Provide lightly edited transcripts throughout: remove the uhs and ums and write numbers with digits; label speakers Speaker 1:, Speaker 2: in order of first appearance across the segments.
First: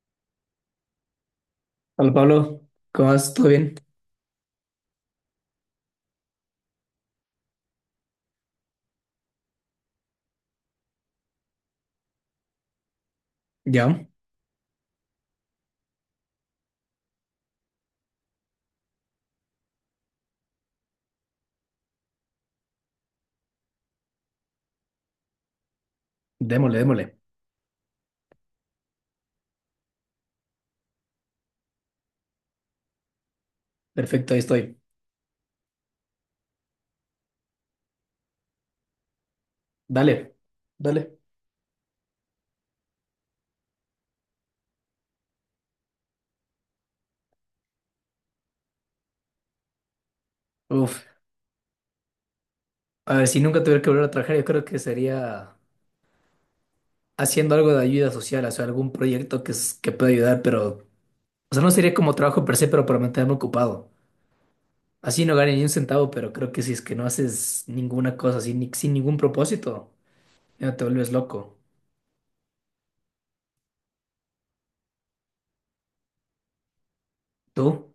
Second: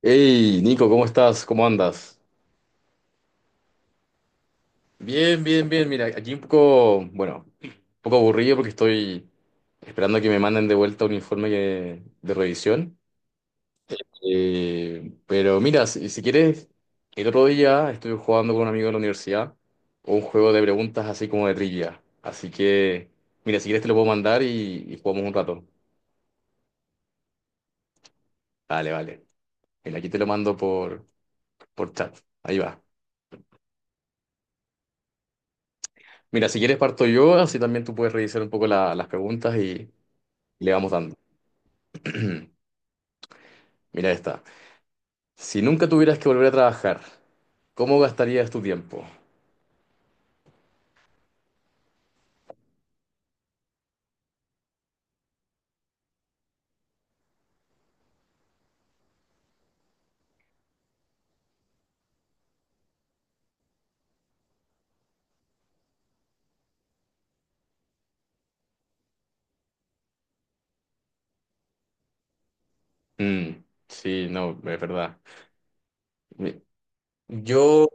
Speaker 1: Hey, Nico, ¿cómo estás? ¿Cómo
Speaker 2: Hola
Speaker 1: andas?
Speaker 2: Pablo, ¿cómo vas? ¿Todo bien?
Speaker 1: Bien, bien, bien. Mira, aquí un poco, bueno, un poco aburrido porque estoy esperando a que me manden de vuelta un informe de revisión.
Speaker 2: Ya,
Speaker 1: Pero mira, si quieres, el otro día estuve jugando con un amigo de la universidad un juego de preguntas así como de trivia. Así que, mira, si quieres te lo puedo mandar y jugamos un rato.
Speaker 2: démosle, démosle.
Speaker 1: Vale, vale. Mira, aquí te lo mando por chat. Ahí va.
Speaker 2: Perfecto, ahí estoy.
Speaker 1: Mira, si quieres parto yo, así también tú puedes revisar un poco las preguntas y
Speaker 2: Dale,
Speaker 1: le vamos dando.
Speaker 2: dale.
Speaker 1: Mira esta. Si nunca tuvieras que volver a trabajar, ¿cómo gastarías tu tiempo?
Speaker 2: Uf, a ver, si nunca tuviera que volver a trabajar, yo creo que sería haciendo algo de ayuda social, o sea, algún proyecto que pueda ayudar, pero, o sea, no sería como trabajo per se, pero para mantenerme ocupado. Así no gane ni un centavo, pero creo que si es que no haces ninguna cosa así, sin ningún propósito, ya te vuelves loco.
Speaker 1: Mm, sí, no, es verdad. Mi- Yo,
Speaker 2: ¿Tú?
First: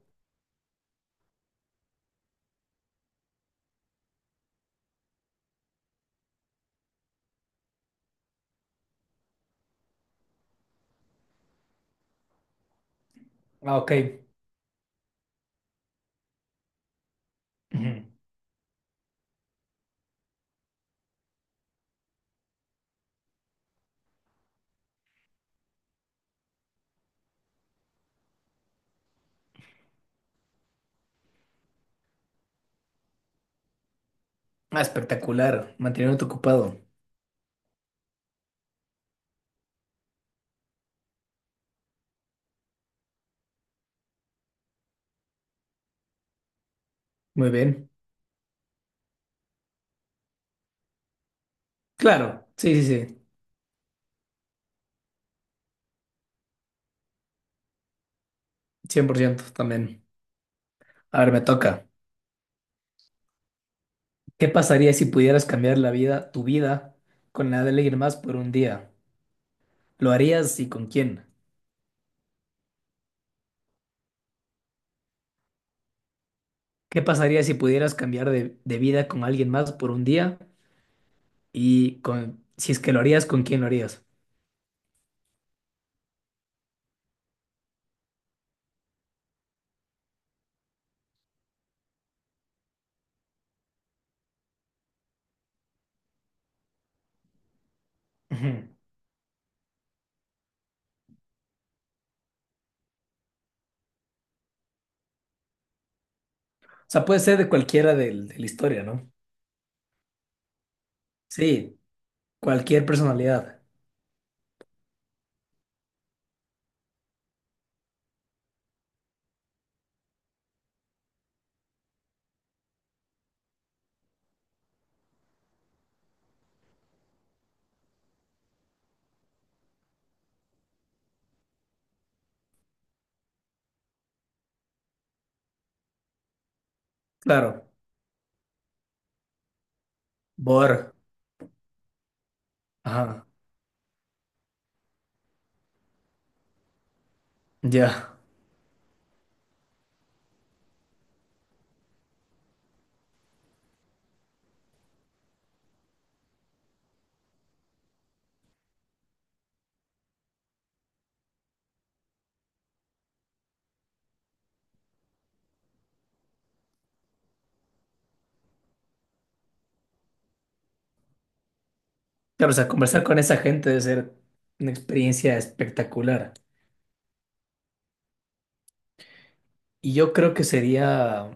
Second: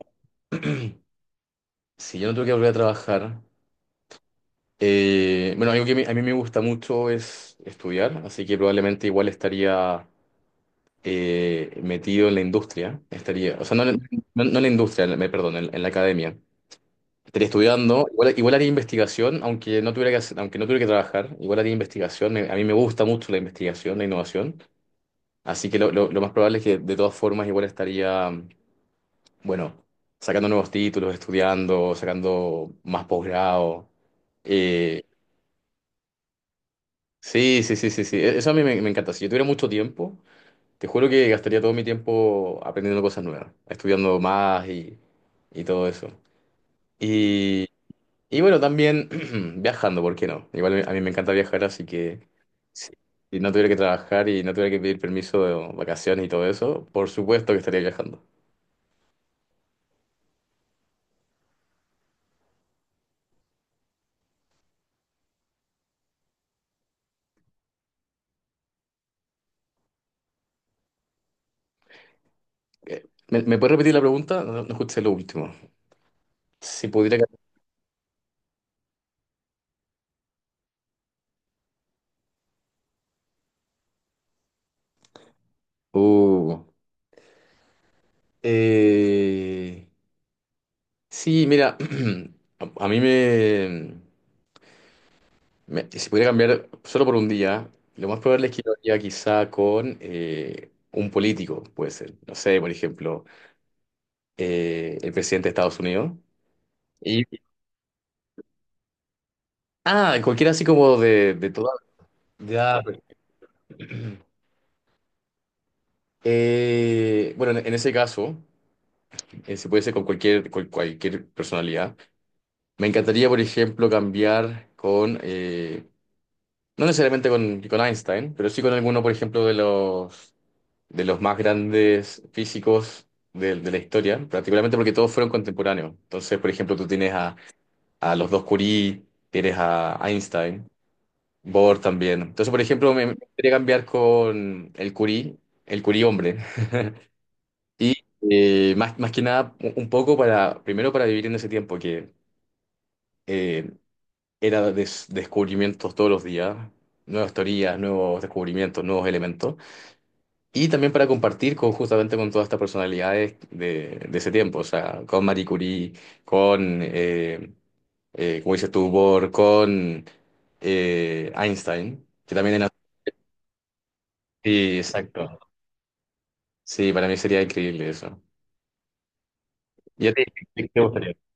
Speaker 1: si yo no tuviera que volver a trabajar, bueno, algo que a mí me gusta mucho es estudiar, así que probablemente igual estaría metido en la industria. Estaría, o sea,
Speaker 2: Ah,
Speaker 1: no,
Speaker 2: ok.
Speaker 1: en no en la industria, me perdón, en la academia. Estaría
Speaker 2: Ujú.
Speaker 1: estudiando, igual haría investigación, aunque no tuviera que hacer- aunque no tuviera que trabajar, igual haría investigación. A mí me gusta mucho la investigación, la innovación, así que lo más probable es que de todas formas igual estaría, bueno, sacando nuevos títulos, estudiando, sacando más posgrado.
Speaker 2: Ah,
Speaker 1: Eh,
Speaker 2: espectacular, mantenerte ocupado.
Speaker 1: sí, sí, sí, sí, sí, eso a mí me encanta. Si yo tuviera mucho tiempo, te juro que gastaría todo mi tiempo aprendiendo cosas nuevas, estudiando más y todo eso.
Speaker 2: Muy bien.
Speaker 1: Y bueno, también viajando, ¿por qué no? Igual a mí me encanta viajar, así que
Speaker 2: Claro, sí, sí,
Speaker 1: si
Speaker 2: sí.
Speaker 1: si no tuviera que trabajar y no tuviera que pedir permiso de vacaciones y todo eso, por supuesto que estaría viajando.
Speaker 2: 100% también. A ver, me toca. ¿Qué pasaría si pudieras cambiar la vida, tu vida, con la de alguien más por un día? ¿Lo harías y con quién?
Speaker 1: ¿Me puedes repetir la pregunta? No, no escuché lo último. Si
Speaker 2: ¿Qué
Speaker 1: pudiera...
Speaker 2: pasaría si pudieras cambiar de vida con alguien más por un día? Y con, si es que lo harías, ¿con quién lo harías?
Speaker 1: Uh. Eh, sí, mira, a mí si pudiera cambiar solo por un día, lo más probable es que
Speaker 2: Ujú.
Speaker 1: yo iría quizá con un político, puede ser. No sé, por ejemplo, el presidente de Estados Unidos.
Speaker 2: O sea, puede
Speaker 1: Y,
Speaker 2: ser de cualquiera del- de la historia, ¿no?
Speaker 1: cualquiera así como de, de toda.
Speaker 2: Sí,
Speaker 1: Ya,
Speaker 2: cualquier
Speaker 1: pues.
Speaker 2: personalidad.
Speaker 1: Bueno, en ese caso, se puede hacer con cualquier, cualquier personalidad. Me encantaría, por ejemplo, cambiar con, no necesariamente con, Einstein, pero sí con alguno, por ejemplo, de los más grandes físicos de la historia, particularmente porque todos fueron contemporáneos. Entonces, por ejemplo, tú tienes a,
Speaker 2: Claro.
Speaker 1: a los dos Curie, tienes a Einstein.
Speaker 2: Bor.
Speaker 1: Bor también. Entonces, por ejemplo, me
Speaker 2: Ajá.
Speaker 1: gustaría cambiar con el Curí hombre. Y
Speaker 2: Ya.
Speaker 1: más, más que nada, un poco para, primero para vivir en ese tiempo que eh, era descubrimientos todos los días, nuevas teorías, nuevos descubrimientos, nuevos elementos. Y también para compartir con, justamente con todas estas personalidades de ese tiempo, o sea, con Marie Curie, con, como dices tú, Bohr, con Einstein, que
Speaker 2: Claro, o
Speaker 1: también
Speaker 2: sea,
Speaker 1: era...
Speaker 2: conversar con esa gente debe ser una
Speaker 1: Sí,
Speaker 2: experiencia
Speaker 1: exacto.
Speaker 2: espectacular.
Speaker 1: Sí, para mí sería increíble eso.
Speaker 2: Y
Speaker 1: ¿Y a
Speaker 2: yo
Speaker 1: ti
Speaker 2: creo que
Speaker 1: qué te gustaría?
Speaker 2: sería.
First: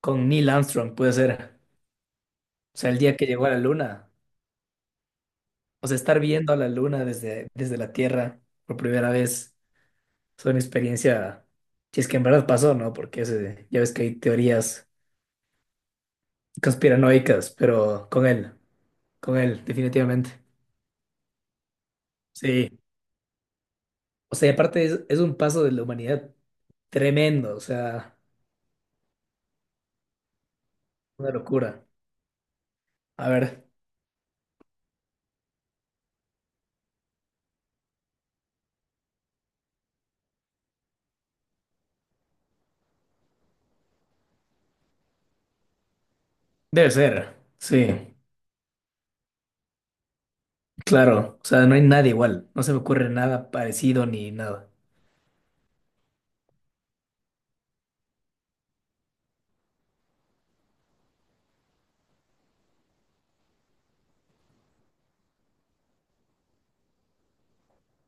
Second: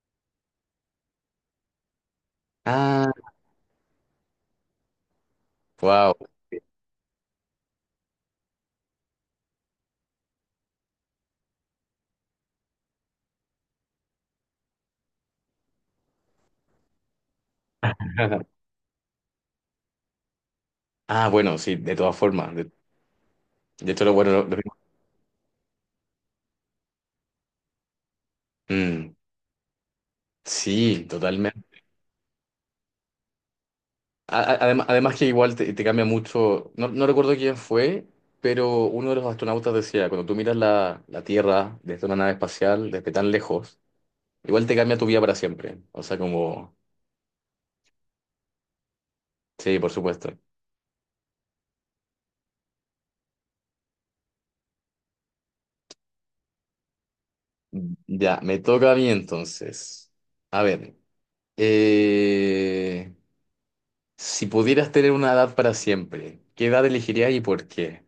Speaker 2: Con Neil Armstrong, puede ser. O sea, el
Speaker 1: Ah,
Speaker 2: día que llegó a la luna. O sea,
Speaker 1: wow.
Speaker 2: estar viendo a la luna desde la Tierra por primera vez es una experiencia, si es que en verdad pasó, ¿no? Porque ya ves que hay teorías conspiranoicas, pero con él, definitivamente.
Speaker 1: Ah, bueno, sí, de todas formas.
Speaker 2: Sí.
Speaker 1: De hecho, lo bueno,
Speaker 2: O
Speaker 1: lo-
Speaker 2: sea, y
Speaker 1: lo
Speaker 2: aparte es un paso de la humanidad tremendo, o sea,
Speaker 1: Mm, sí,
Speaker 2: una
Speaker 1: totalmente.
Speaker 2: locura. A ver,
Speaker 1: Además que igual te cambia mucho, no, no recuerdo quién fue, pero uno de los astronautas decía, cuando tú miras la Tierra desde una nave espacial, desde tan lejos, igual te cambia tu vida para siempre. O sea, como,
Speaker 2: debe ser, sí,
Speaker 1: sí, por supuesto.
Speaker 2: claro. O sea, no hay nada igual, no se me ocurre nada parecido ni nada.
Speaker 1: Ya, me toca a mí entonces. A ver, eh, si pudieras tener una edad para siempre, ¿qué edad elegirías y por qué?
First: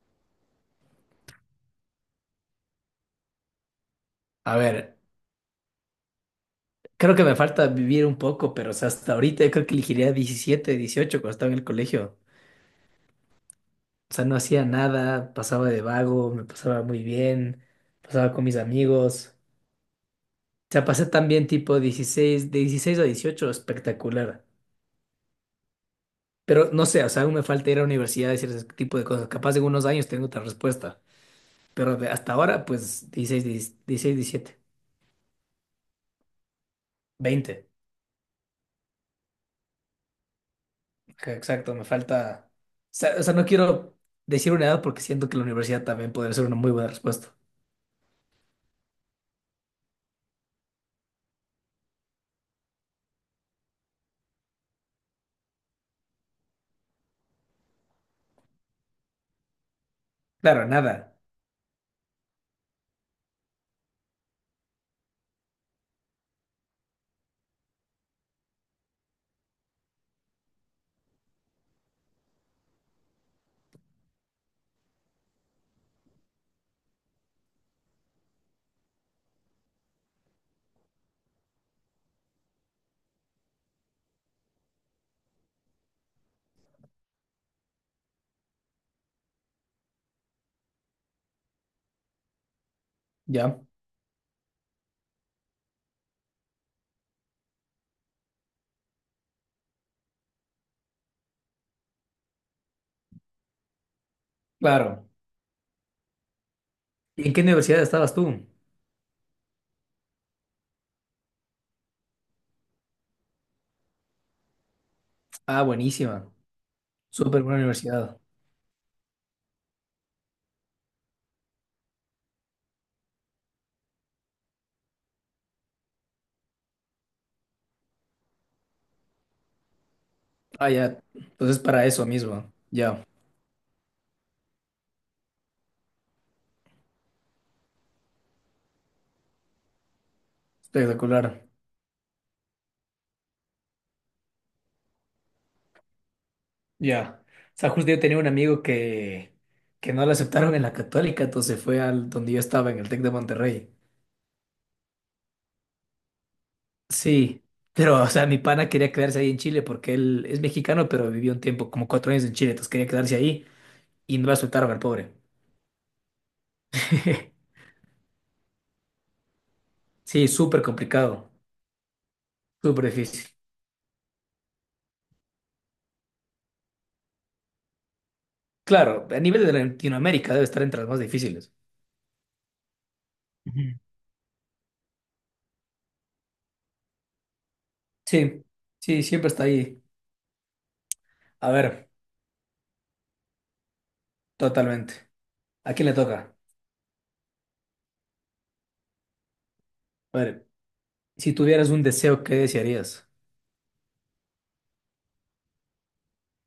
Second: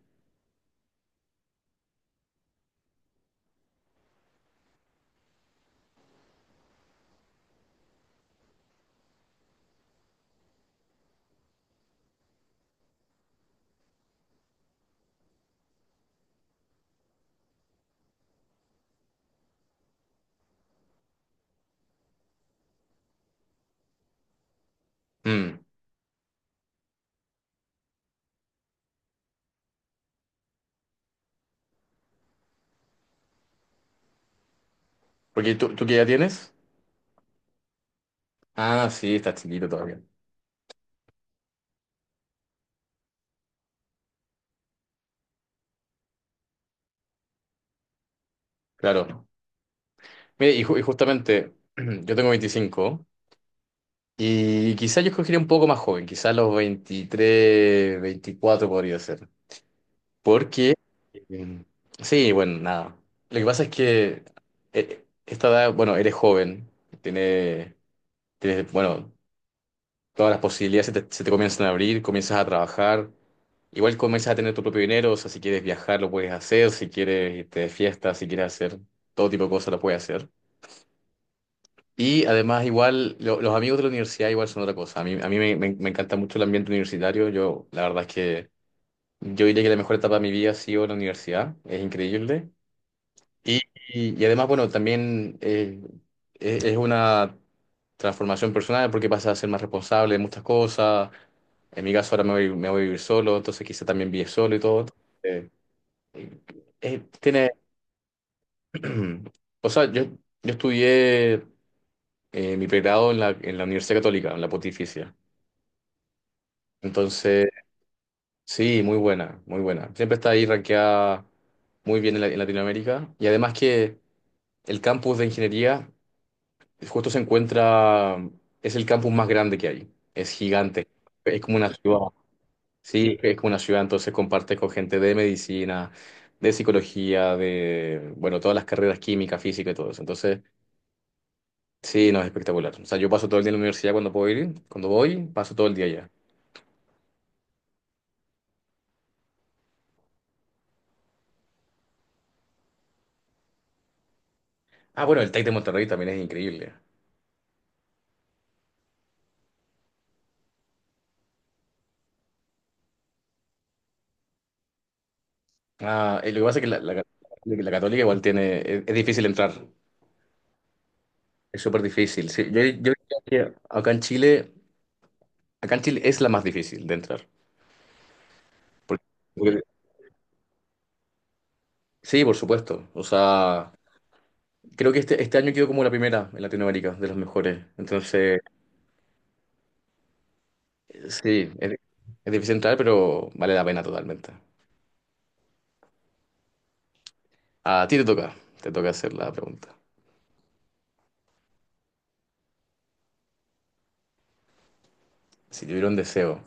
Speaker 2: A ver. Creo que me falta vivir un poco, pero o sea, hasta ahorita yo creo que elegiría 17 18 cuando estaba en el colegio. O sea, no hacía nada, pasaba de vago, me pasaba muy bien, pasaba con mis amigos. O sea, pasé también tipo 16, de 16 a 18 espectacular.
Speaker 1: Mm.
Speaker 2: Pero no sé, o sea, aún me falta ir a la universidad y hacer ese tipo de cosas. Capaz en unos años tengo otra respuesta. Pero hasta ahora, pues 16, 16 17,
Speaker 1: Porque tú, ¿ qué edad tienes?
Speaker 2: 20.
Speaker 1: Ah, sí, estás chiquito todavía.
Speaker 2: Ajá, exacto, me falta... o sea, no quiero decir una edad porque siento que la universidad también podría ser una muy buena respuesta.
Speaker 1: Claro. Mire, y justamente, yo tengo 25 y quizás yo escogería un poco más joven, quizás los 23, 24 podría ser.
Speaker 2: Claro,
Speaker 1: Porque,
Speaker 2: nada.
Speaker 1: eh, sí, bueno, nada. Lo que pasa es que esta edad, bueno, eres joven, tienes, bueno, todas las posibilidades se te comienzan a abrir, comienzas a trabajar. Igual comienzas a tener tu propio dinero, o sea, si quieres viajar lo puedes hacer, si quieres irte de fiesta, si quieres hacer todo tipo de cosas lo puedes hacer. Y además igual los amigos de la universidad igual son otra cosa. A mí me encanta mucho el ambiente universitario. Yo la verdad es que yo diría que la mejor etapa de mi vida ha sido la universidad. Es increíble. Y,
Speaker 2: Ya,
Speaker 1: y además, bueno, también es, una transformación personal porque pasas a ser más responsable de muchas cosas. En mi caso ahora me voy a vivir solo, entonces quizá también vive solo y todo.
Speaker 2: claro.
Speaker 1: Eh,
Speaker 2: ¿Y en qué
Speaker 1: tiene,
Speaker 2: universidad estabas tú?
Speaker 1: o sea, yo estudié mi pregrado en la Universidad Católica, en la Pontificia.
Speaker 2: Ah, buenísima. Súper
Speaker 1: Entonces,
Speaker 2: buena universidad.
Speaker 1: sí, muy buena, muy buena. Siempre está ahí rankeada muy bien en Latinoamérica. Y además que el campus de ingeniería justo se encuentra, es el campus más grande que hay. Es
Speaker 2: Ah,
Speaker 1: gigante.
Speaker 2: ya.
Speaker 1: Es como
Speaker 2: Entonces,
Speaker 1: una
Speaker 2: para
Speaker 1: ciudad.
Speaker 2: eso mismo. Ya,
Speaker 1: Sí, es como una ciudad. Entonces compartes con gente de medicina, de psicología, de, bueno, todas las carreras química, física y todo eso. Entonces...
Speaker 2: espectacular.
Speaker 1: Sí, no, es espectacular. O sea, yo paso todo el día en la universidad cuando puedo ir, cuando voy, paso todo el día allá.
Speaker 2: Ya. O sea, justo yo tenía un amigo que no lo aceptaron en la Católica, entonces fue al donde yo estaba, en el Tec de Monterrey.
Speaker 1: Ah, bueno, el Tec de Monterrey también es increíble.
Speaker 2: Sí, pero, o sea, mi pana quería quedarse ahí en Chile porque él es mexicano, pero vivió un tiempo, como 4 años en Chile, entonces quería quedarse ahí y no lo aceptaron al pobre.
Speaker 1: Ah, lo que pasa es que la Católica igual tiene, es, difícil entrar,
Speaker 2: Sí, súper complicado,
Speaker 1: es súper difícil. Sí, yo,
Speaker 2: súper
Speaker 1: yo diría
Speaker 2: difícil.
Speaker 1: que acá en Chile es la más difícil de entrar.
Speaker 2: Claro,
Speaker 1: Porque-
Speaker 2: a nivel de
Speaker 1: porque-
Speaker 2: Latinoamérica debe estar entre las más difíciles.
Speaker 1: sí, por supuesto. O sea,
Speaker 2: Ujú.
Speaker 1: creo que este año quedó como la primera en Latinoamérica, de los mejores. Entonces,
Speaker 2: Sí, sí, siempre está ahí.
Speaker 1: sí,
Speaker 2: A
Speaker 1: es,
Speaker 2: ver,
Speaker 1: es difícil entrar, pero vale la pena totalmente.
Speaker 2: totalmente. ¿A quién le toca?
Speaker 1: A ti te toca hacer la pregunta.
Speaker 2: A ver, si tuvieras un deseo, ¿qué desearías?
Speaker 1: Si tuviera un deseo.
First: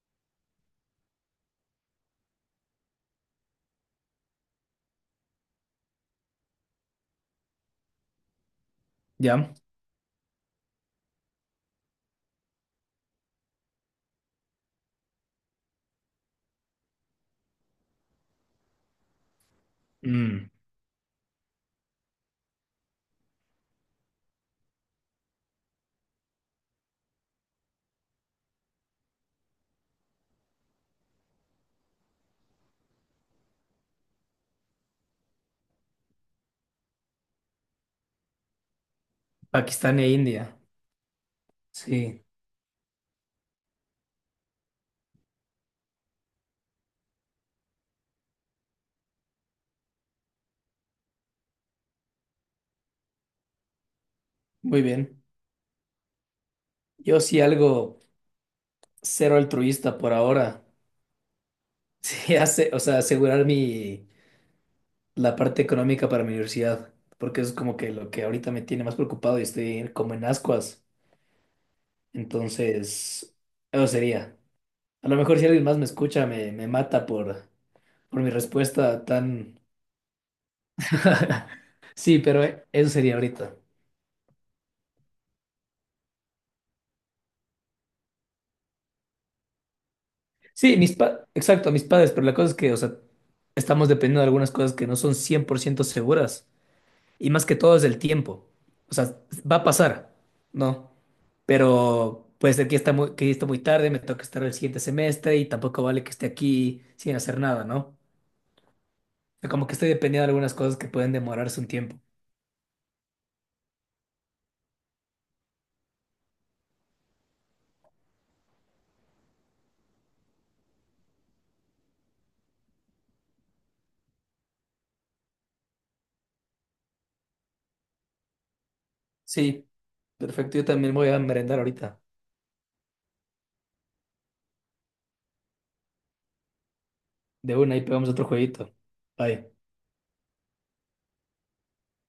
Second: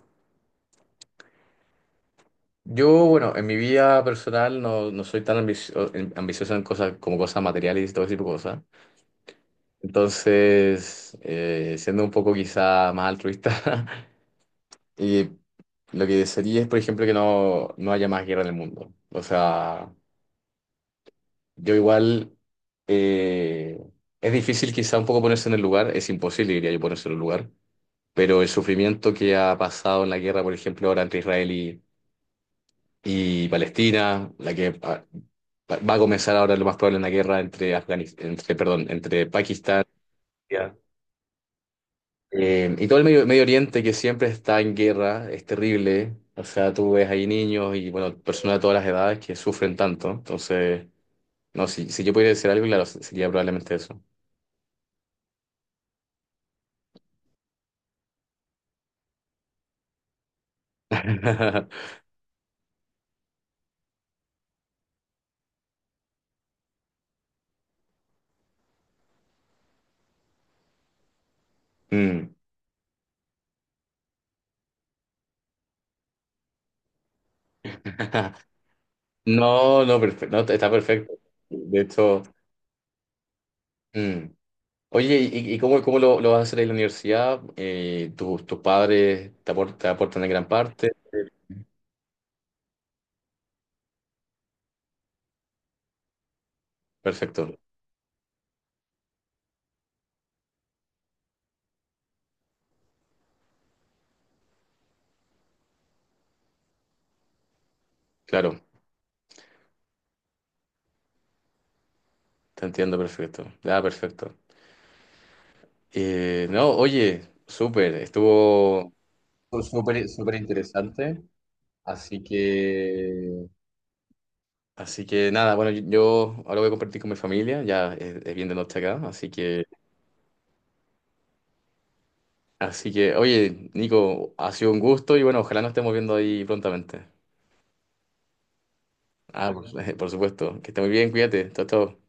Speaker 1: Yo, bueno, en mi vida personal no, no soy tan ambicioso en cosas como cosas materiales y todo ese tipo de cosas.
Speaker 2: ¿Ya?
Speaker 1: Entonces, siendo un poco quizá más altruista, y lo que desearía es, por ejemplo, que no, no haya más guerra en el mundo. O sea,
Speaker 2: Mm,
Speaker 1: yo igual, eh, es difícil quizá un poco ponerse en el lugar, es imposible, diría yo, ponerse en el lugar, pero el sufrimiento que ha pasado en la guerra, por ejemplo, ahora entre Israel y Palestina, la que va a comenzar ahora lo más probable una guerra entre entre, perdón, entre Pakistán
Speaker 2: Pakistán e India.
Speaker 1: India,
Speaker 2: Sí,
Speaker 1: y todo el Medio Oriente que siempre está en guerra, es terrible. O sea, tú ves ahí niños y bueno, personas de todas las edades que sufren tanto. Entonces, no, si yo pudiera decir algo, claro, sería probablemente eso.
Speaker 2: muy bien. Yo sí algo cero altruista por ahora. Sí, hace, o sea, asegurar la parte económica para mi universidad, porque es como que lo que ahorita me tiene más preocupado y estoy como en ascuas.
Speaker 1: Mm.
Speaker 2: Entonces, eso sería. A lo mejor si alguien más me escucha, me mata por mi respuesta tan...
Speaker 1: No, no, perfecto, está perfecto. De
Speaker 2: Sí,
Speaker 1: hecho,
Speaker 2: pero eso sería ahorita.
Speaker 1: mm, Oye, ¿y cómo, lo vas a hacer ahí en la universidad? ¿Tus padres te aportan, en gran
Speaker 2: Sí,
Speaker 1: parte?
Speaker 2: exacto, mis padres, pero la cosa es que, o sea, estamos dependiendo de algunas cosas que no son 100% seguras. Y
Speaker 1: Perfecto,
Speaker 2: más que todo es el tiempo. O sea, va a pasar, ¿no? Pero puede ser que está muy tarde, me toca estar el siguiente semestre y tampoco vale que esté aquí sin hacer nada, ¿no? O
Speaker 1: claro,
Speaker 2: sea, como que estoy dependiendo de algunas cosas que pueden demorarse un tiempo.
Speaker 1: te entiendo perfecto. Ah, perfecto. No, oye, súper, estuvo súper, súper interesante. Así que nada, bueno, yo ahora voy a compartir con mi familia, ya es bien de noche acá,
Speaker 2: Sí. Perfecto, yo también voy a merendar ahorita.
Speaker 1: así que, oye, Nico, ha sido un gusto y bueno, ojalá nos estemos viendo ahí prontamente.
Speaker 2: De una, ahí pegamos otro jueguito.
Speaker 1: Ah,
Speaker 2: Bye.
Speaker 1: por, por supuesto, que esté muy bien, cuídate, chao, chao.